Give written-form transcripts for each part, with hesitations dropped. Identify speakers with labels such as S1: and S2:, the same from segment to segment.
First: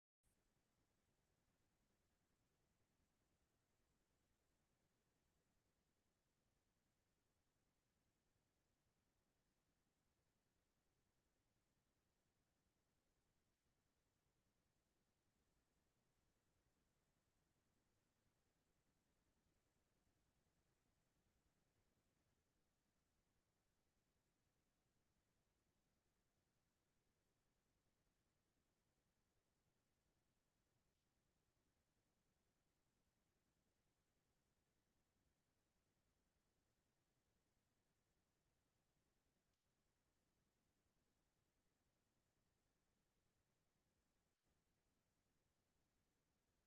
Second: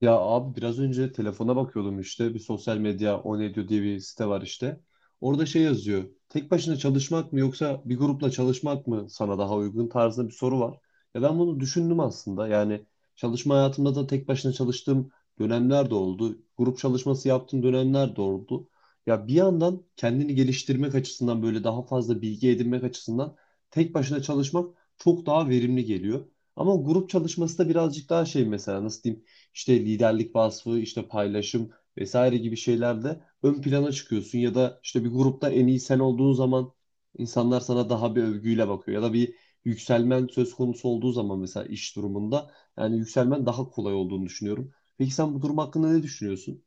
S1: Ya abi biraz önce telefona bakıyordum işte bir sosyal medya o ne diyor diye bir site var işte. Orada şey yazıyor. Tek başına çalışmak mı yoksa bir grupla çalışmak mı sana daha uygun tarzında bir soru var. Ya ben bunu düşündüm aslında. Yani çalışma hayatımda da tek başına çalıştığım dönemler de oldu. Grup çalışması yaptığım dönemler de oldu. Ya bir yandan kendini geliştirmek açısından böyle daha fazla bilgi edinmek açısından tek başına çalışmak çok daha verimli geliyor. Ama grup çalışması da birazcık daha şey, mesela nasıl diyeyim? İşte liderlik vasfı, işte paylaşım vesaire gibi şeylerde ön plana çıkıyorsun ya da işte bir grupta en iyi sen olduğun zaman insanlar sana daha bir övgüyle bakıyor ya da bir yükselmen söz konusu olduğu zaman, mesela iş durumunda, yani yükselmen daha kolay olduğunu düşünüyorum. Peki sen bu durum hakkında ne düşünüyorsun?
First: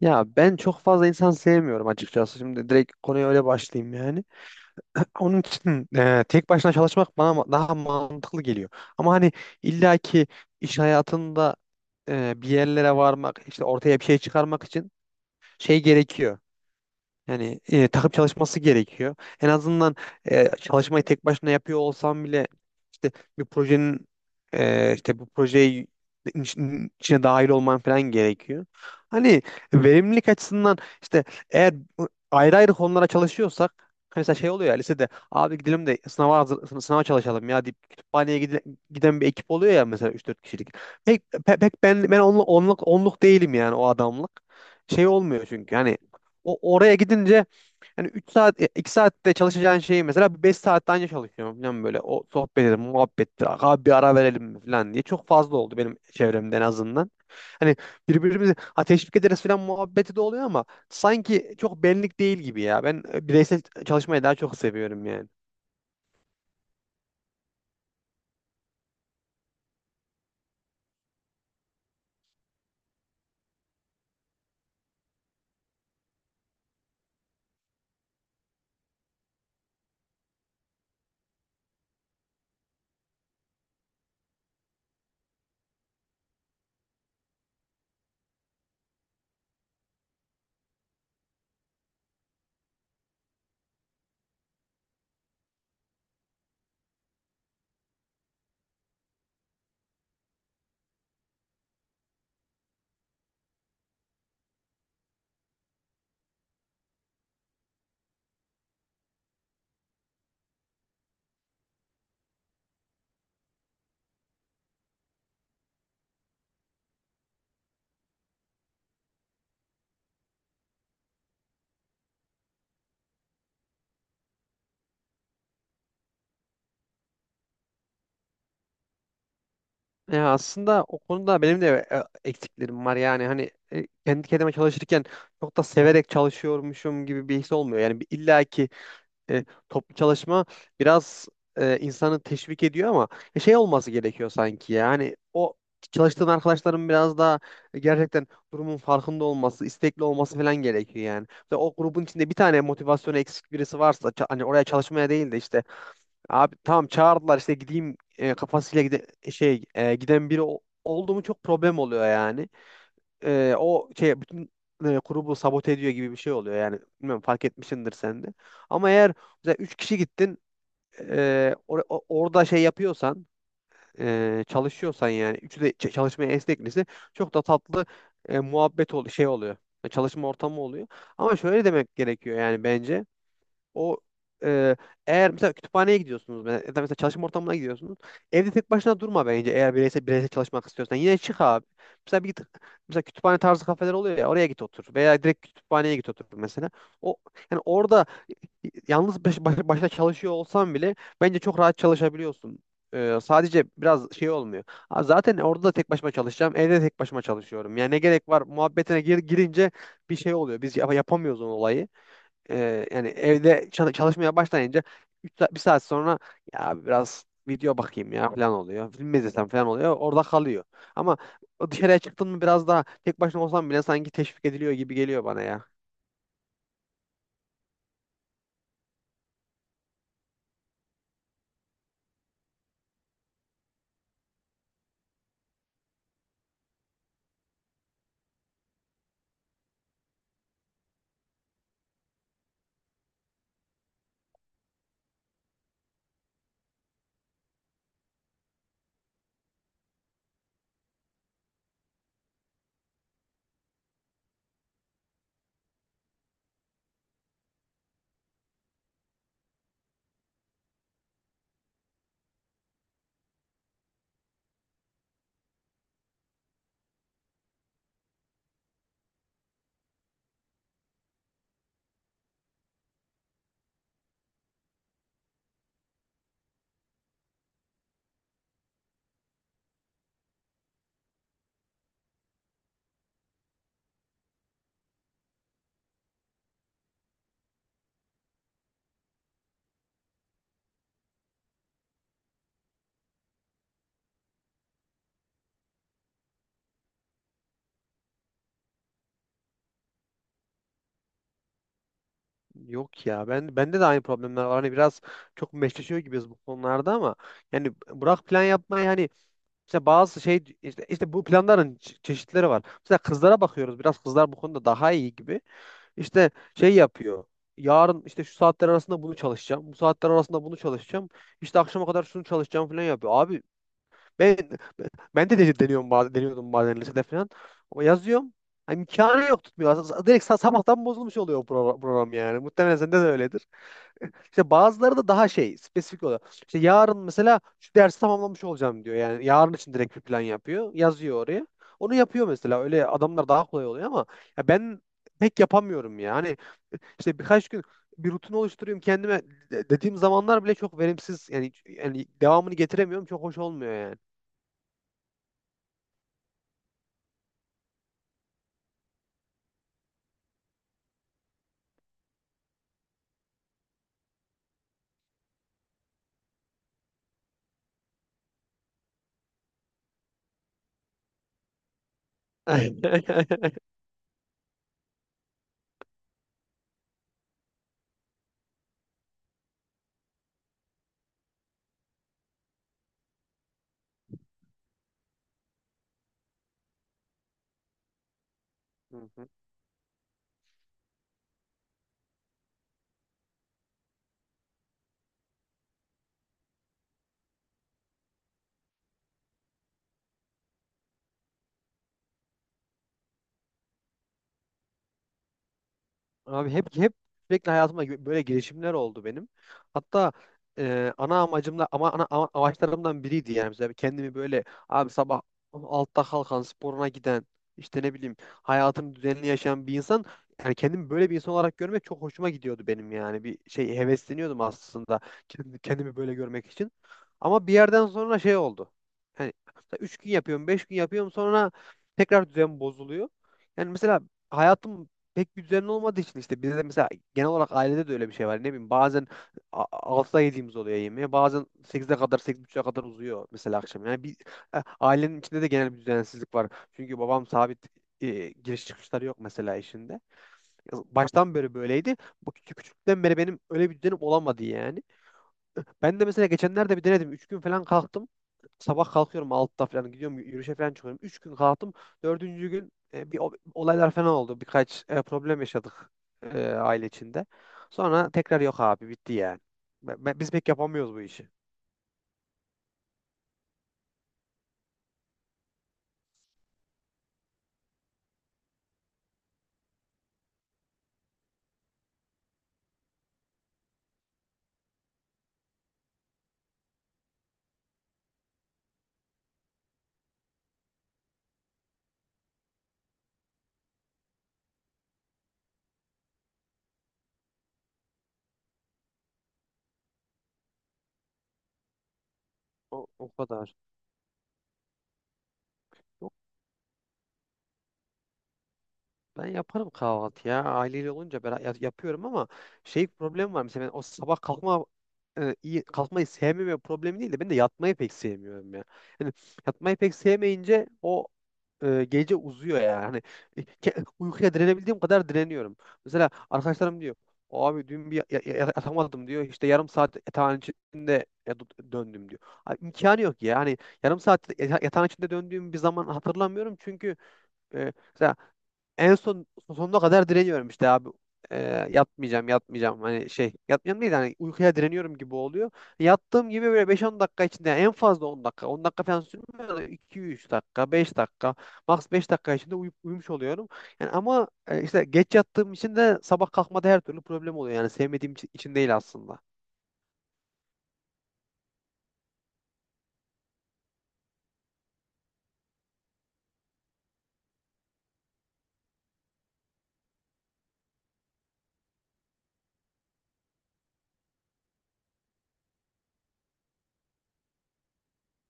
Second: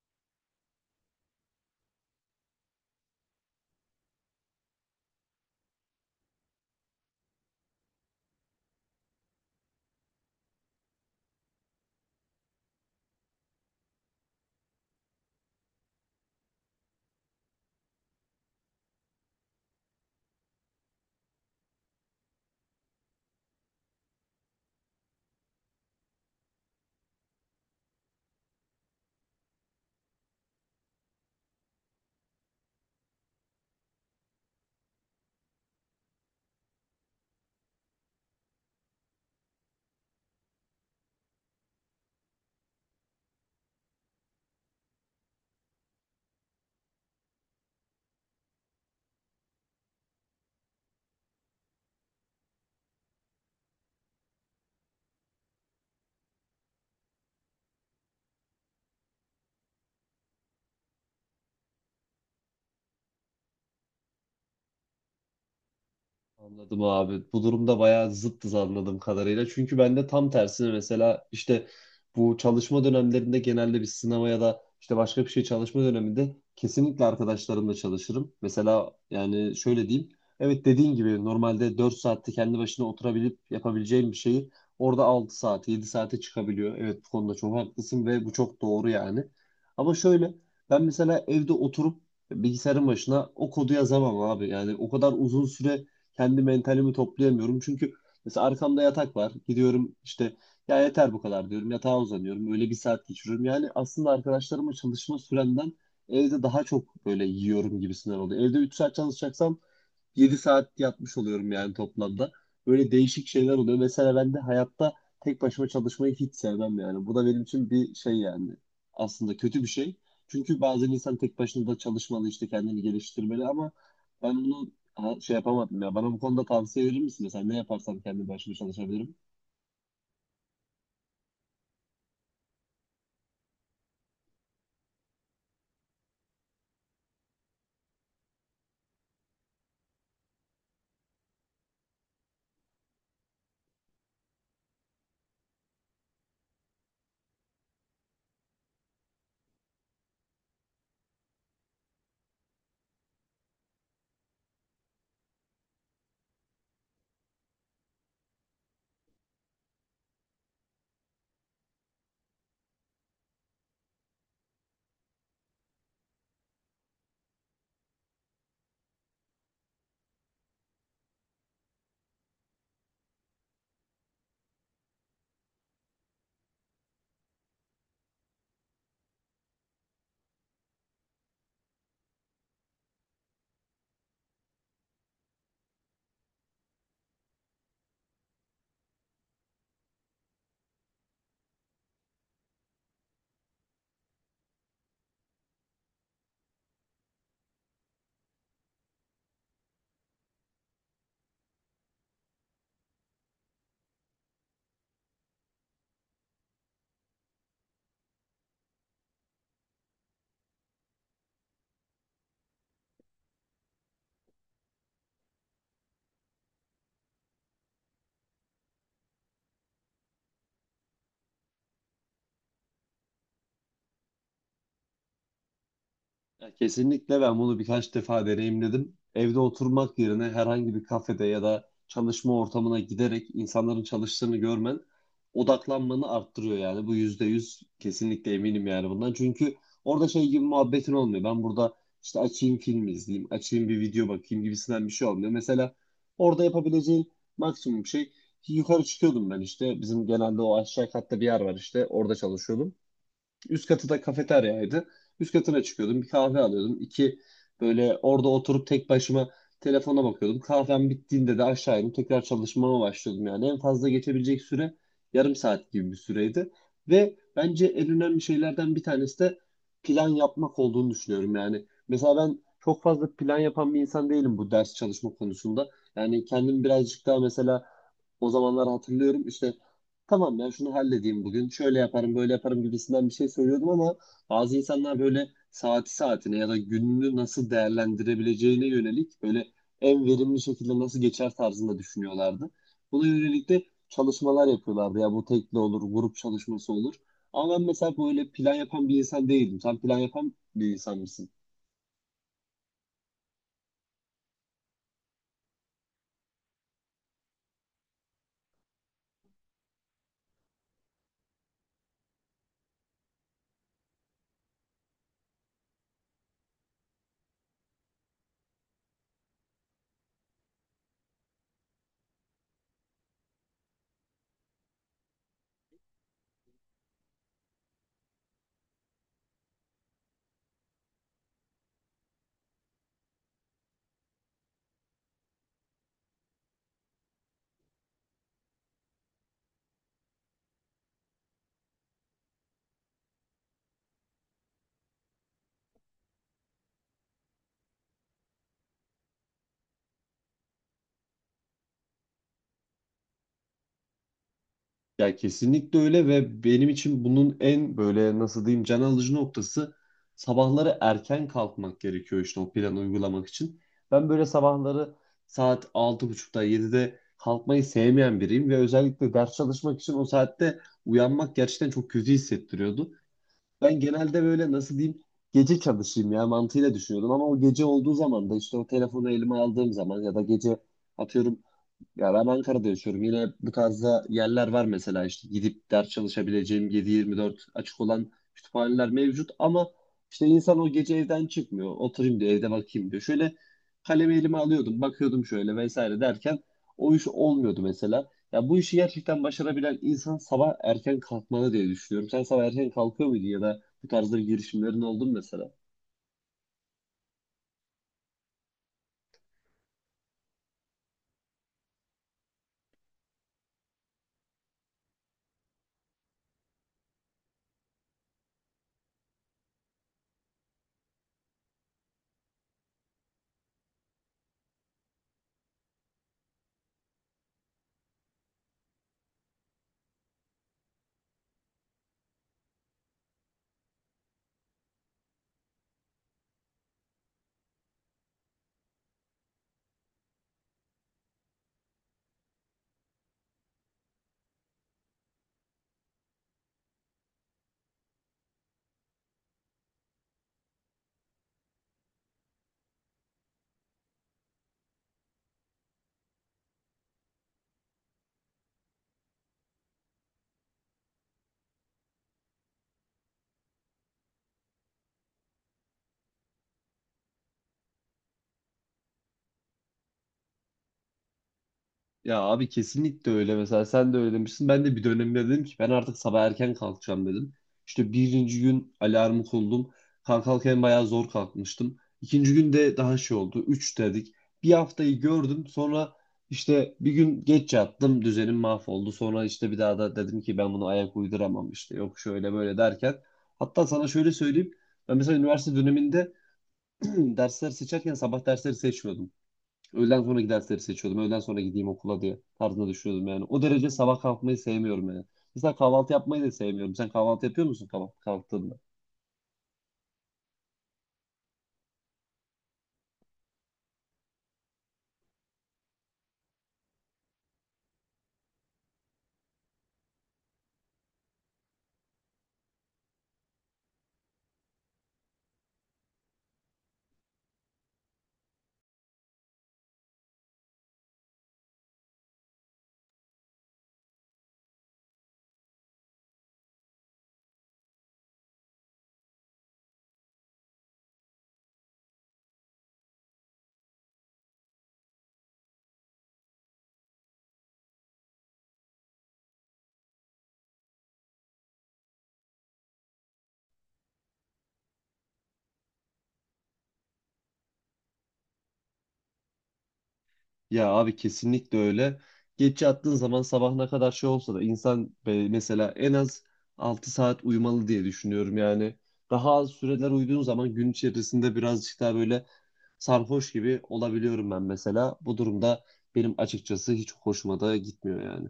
S2: Ya ben çok fazla insan sevmiyorum açıkçası. Şimdi direkt konuya öyle başlayayım yani. Onun için tek başına çalışmak bana daha mantıklı geliyor. Ama hani illaki iş hayatında bir yerlere varmak, işte ortaya bir şey çıkarmak için şey gerekiyor. Yani takım çalışması gerekiyor. En azından çalışmayı tek başına yapıyor olsam bile işte bir projenin işte bu projeyi içine dahil olman falan gerekiyor. Hani verimlilik açısından işte eğer ayrı ayrı konulara çalışıyorsak hani mesela şey oluyor ya lisede abi gidelim de sınava hazır, sınava çalışalım ya deyip kütüphaneye giden bir ekip oluyor ya mesela üç dört kişilik. Pek ben onluk değilim yani o adamlık. Şey olmuyor çünkü hani oraya gidince yani 3 saat 2 saatte çalışacağın şeyi mesela 5 saatte anca çalışıyorum falan böyle. O sohbet edelim, muhabbettir. Abi bir ara verelim mi falan diye çok fazla oldu benim çevremde en azından. Hani birbirimizi teşvik ederiz falan muhabbeti de oluyor ama sanki çok benlik değil gibi ya. Ben bireysel çalışmayı daha çok seviyorum yani.
S1: Anladım abi. Bu durumda bayağı zıttız anladığım kadarıyla. Çünkü ben de tam tersine, mesela işte bu çalışma dönemlerinde genelde bir sınava ya da işte başka bir şey çalışma döneminde kesinlikle arkadaşlarımla çalışırım. Mesela yani şöyle diyeyim. Evet, dediğin gibi normalde 4 saatte kendi başına oturabilip yapabileceğim bir şeyi orada 6 saat 7 saate çıkabiliyor. Evet, bu konuda çok haklısın ve bu çok doğru yani. Ama şöyle, ben mesela evde oturup bilgisayarın başına o kodu yazamam abi. Yani o kadar uzun süre kendi mentalimi toplayamıyorum. Çünkü mesela arkamda yatak var. Gidiyorum işte, ya yeter bu kadar diyorum. Yatağa uzanıyorum. Öyle bir saat geçiriyorum. Yani aslında arkadaşlarımla çalışma süremden evde daha çok böyle yiyorum gibisinden oluyor. Evde 3 saat çalışacaksam 7 saat yatmış oluyorum yani toplamda. Böyle değişik şeyler oluyor. Mesela ben de hayatta tek başıma çalışmayı hiç sevmem yani. Bu da benim için bir şey yani. Aslında kötü bir şey. Çünkü bazen insan tek başına da çalışmalı, işte kendini geliştirmeli, ama ben bunu şey yapamadım ya. Bana bu konuda tavsiye verir misin? Mesela ne yaparsam kendi başıma çalışabilirim?
S2: Ya aslında o konuda benim de eksiklerim var yani hani kendi kendime çalışırken çok da severek çalışıyormuşum gibi bir his olmuyor. Yani bir illaki toplu çalışma biraz insanı teşvik ediyor ama şey olması gerekiyor sanki yani o çalıştığın arkadaşların biraz daha gerçekten durumun farkında olması, istekli olması falan gerekiyor yani. Ve o grubun içinde bir tane motivasyonu eksik birisi varsa hani oraya çalışmaya değil de işte abi tamam çağırdılar işte gideyim kafasıyla gide şey giden biri oldu mu çok problem oluyor yani o şey bütün grubu sabote ediyor gibi bir şey oluyor. Yani bilmiyorum fark etmişsindir sen de. Ama eğer mesela 3 kişi gittin orada şey yapıyorsan çalışıyorsan yani üçü de çalışmaya esneklisi çok da tatlı muhabbet şey oluyor. Çalışma ortamı oluyor. Ama şöyle demek gerekiyor yani bence. O e, Eğer mesela kütüphaneye gidiyorsunuz ya da mesela çalışma ortamına gidiyorsunuz. Evde tek başına durma bence eğer bireysel bireysel çalışmak istiyorsan. Yine çık abi. Mesela mesela kütüphane tarzı kafeler oluyor ya oraya git otur veya direkt kütüphaneye git otur mesela. O Yani orada yalnız başına çalışıyor olsan bile bence çok rahat çalışabiliyorsun. Sadece biraz şey olmuyor. Ha, Zaten orada da tek başıma çalışacağım. Evde de tek başıma çalışıyorum. Yani ne gerek var muhabbetine girince bir şey oluyor. Biz yapamıyoruz o olayı yani evde çalışmaya başlayınca 3 saat, 1 saat sonra ya biraz video bakayım ya falan oluyor. Film mi izlesem falan oluyor. Orada kalıyor. Ama o dışarıya çıktın mı biraz daha tek başına olsam bile sanki teşvik ediliyor gibi geliyor bana ya.
S1: Ya kesinlikle, ben bunu birkaç defa deneyimledim. Evde oturmak yerine herhangi bir kafede ya da çalışma ortamına giderek insanların çalıştığını görmen odaklanmanı arttırıyor yani. Bu %100 kesinlikle eminim yani bundan. Çünkü orada şey gibi muhabbetin olmuyor. Ben burada işte açayım film izleyeyim, açayım bir video bakayım gibisinden bir şey olmuyor. Mesela orada yapabileceğin maksimum şey, yukarı çıkıyordum ben işte. Bizim genelde o aşağı katta bir yer var işte, orada çalışıyordum. Üst katı da kafeteryaydı. Üst katına çıkıyordum. Bir kahve alıyordum. İki böyle orada oturup tek başıma telefona bakıyordum. Kahvem bittiğinde de aşağı inip tekrar çalışmama başlıyordum yani. En fazla geçebilecek süre yarım saat gibi bir süreydi. Ve bence en önemli şeylerden bir tanesi de plan yapmak olduğunu düşünüyorum yani. Mesela ben çok fazla plan yapan bir insan değilim bu ders çalışma konusunda. Yani kendim birazcık daha, mesela o zamanlar hatırlıyorum işte, tamam ya şunu halledeyim bugün, şöyle yaparım böyle yaparım gibisinden bir şey söylüyordum ama bazı insanlar böyle saati saatine ya da gününü nasıl değerlendirebileceğine yönelik, böyle en verimli şekilde nasıl geçer tarzında düşünüyorlardı. Buna yönelik de çalışmalar yapıyorlardı ya, bu tekli olur grup çalışması olur. Ama ben mesela böyle plan yapan bir insan değildim. Sen plan yapan bir insan mısın?
S2: Yok ya ben bende de aynı problemler var. Hani biraz çok meşleşiyor gibiyiz bu konularda ama yani bırak plan yapmayı hani işte bazı şey işte bu planların çeşitleri var. Mesela kızlara bakıyoruz. Biraz kızlar bu konuda daha iyi gibi. İşte şey yapıyor. Yarın işte şu saatler arasında bunu çalışacağım. Bu saatler arasında bunu çalışacağım. İşte akşama kadar şunu çalışacağım falan yapıyor. Abi ben ben de deniyorum bazen, deniyordum bazen lisede falan. Ama yazıyorum. Hani imkanı yok tutmuyor. Direkt sabahtan bozulmuş oluyor o program yani. Muhtemelen sende de öyledir. İşte bazıları da daha şey spesifik oluyor. İşte yarın mesela şu dersi tamamlamış olacağım diyor. Yani yarın için direkt bir plan yapıyor. Yazıyor oraya. Onu yapıyor mesela. Öyle adamlar daha kolay oluyor ama ya ben pek yapamıyorum yani. İşte birkaç gün bir rutin oluşturuyorum kendime dediğim zamanlar bile çok verimsiz yani devamını getiremiyorum çok hoş olmuyor yani.
S1: Ya kesinlikle öyle, ve benim için bunun en böyle, nasıl diyeyim, can alıcı noktası sabahları erken kalkmak gerekiyor işte o planı uygulamak için. Ben böyle sabahları saat 6.30'da 7'de kalkmayı sevmeyen biriyim ve özellikle ders çalışmak için o saatte uyanmak gerçekten çok kötü hissettiriyordu. Ben genelde böyle, nasıl diyeyim, gece çalışayım ya mantığıyla düşünüyordum ama o gece olduğu zaman da işte o telefonu elime aldığım zaman ya da gece, atıyorum, ya ben Ankara'da yaşıyorum. Yine bu tarzda yerler var mesela, işte gidip ders çalışabileceğim 7/24 açık olan kütüphaneler
S2: Hı hı.
S1: mevcut ama işte insan o gece evden çıkmıyor. Oturayım diyor, evde bakayım diyor. Şöyle kalemi elime alıyordum, bakıyordum şöyle vesaire derken o iş olmuyordu mesela. Ya bu işi gerçekten başarabilen insan sabah erken kalkmalı diye düşünüyorum. Sen sabah erken kalkıyor muydun ya da bu tarzda bir girişimlerin oldu mu mesela?
S2: Abi hep sürekli hayatımda böyle girişimler oldu benim. Hatta ana amacımda ama amaçlarımdan biriydi yani mesela kendimi böyle abi sabah altta kalkan sporuna giden işte ne bileyim hayatını düzenli yaşayan bir insan yani kendimi böyle bir insan olarak görmek çok hoşuma gidiyordu benim yani bir şey hevesleniyordum aslında kendimi böyle görmek için. Ama bir yerden sonra şey oldu. Yani 3 gün yapıyorum, 5 gün yapıyorum sonra tekrar düzen bozuluyor. Yani mesela hayatım pek bir düzenli olmadığı için işte bizde de mesela genel olarak ailede de öyle bir şey var. Ne bileyim bazen a- 6'da yediğimiz oluyor yemeği. Bazen 8'e kadar 8:30'a kadar uzuyor mesela akşam. Yani bir ailenin içinde de genel bir düzensizlik var. Çünkü babam sabit giriş çıkışları yok mesela işinde. Baştan beri böyleydi. Bu küçüklükten beri benim öyle bir düzenim olamadı yani. Ben de mesela geçenlerde bir denedim. Üç gün falan kalktım. Sabah kalkıyorum 6'da falan gidiyorum yürüyüşe falan çıkıyorum. Üç gün kalktım. Dördüncü gün bir olaylar falan oldu. Birkaç problem yaşadık aile içinde. Sonra tekrar yok abi bitti yani. Biz pek yapamıyoruz bu işi.
S1: Ya abi kesinlikle öyle. Mesela sen de öyle demiştin. Ben de bir dönemde dedim ki ben artık sabah erken kalkacağım dedim. İşte birinci gün alarmı kurdum. Kalken bayağı zor kalkmıştım. İkinci gün de daha şey oldu. Üç dedik. Bir haftayı gördüm. Sonra işte bir gün geç yattım. Düzenim mahvoldu. Sonra işte bir daha da dedim ki ben bunu ayak uyduramam işte. Yok şöyle böyle derken. Hatta sana şöyle söyleyeyim. Ben mesela üniversite döneminde dersler seçerken sabah dersleri seçmiyordum. Öğleden sonraki dersleri seçiyordum. Öğleden sonra gideyim okula diye tarzına düşüyordum
S2: O
S1: yani. O
S2: kadar.
S1: derece sabah kalkmayı sevmiyorum yani. Mesela kahvaltı
S2: Yok
S1: yapmayı da sevmiyorum. Sen kahvaltı yapıyor musun kahvaltı kalktığında?
S2: ben yaparım kahvaltı ya. Aileyle olunca ben yapıyorum ama şey problem var. Mesela ben o sabah kalkma iyi kalkmayı sevmeme problemi değil de ben de yatmayı pek sevmiyorum ya. Yani yatmayı pek sevmeyince o gece uzuyor yani. Hani uykuya direnebildiğim kadar direniyorum. Mesela arkadaşlarım diyor abi dün bir yatamadım diyor. İşte yarım saat yatağın içinde döndüm diyor. Abi, imkanı yok ya. Hani yarım saat yatağın içinde döndüğüm bir zaman hatırlamıyorum. Çünkü mesela en son sonuna kadar direniyorum işte abi. E, Yatmayacağım yatmayacağım hani şey yatmayacağım değil hani uykuya direniyorum gibi oluyor. Yattığım gibi böyle beş on dakika içinde yani en fazla 10 dakika on dakika falan sürmüyor da iki üç dakika 5 dakika max 5 dakika içinde uyumuş oluyorum. Yani ama işte geç yattığım için de sabah kalkmada her türlü problem oluyor yani sevmediğim için değil aslında.
S1: Ya abi kesinlikle öyle. Geç yattığın zaman sabah ne kadar şey olsa da insan, mesela en az 6 saat uyumalı diye düşünüyorum yani. Daha az süreler uyuduğun zaman gün içerisinde birazcık daha böyle sarhoş gibi olabiliyorum ben mesela. Bu durumda benim açıkçası hiç hoşuma da gitmiyor yani.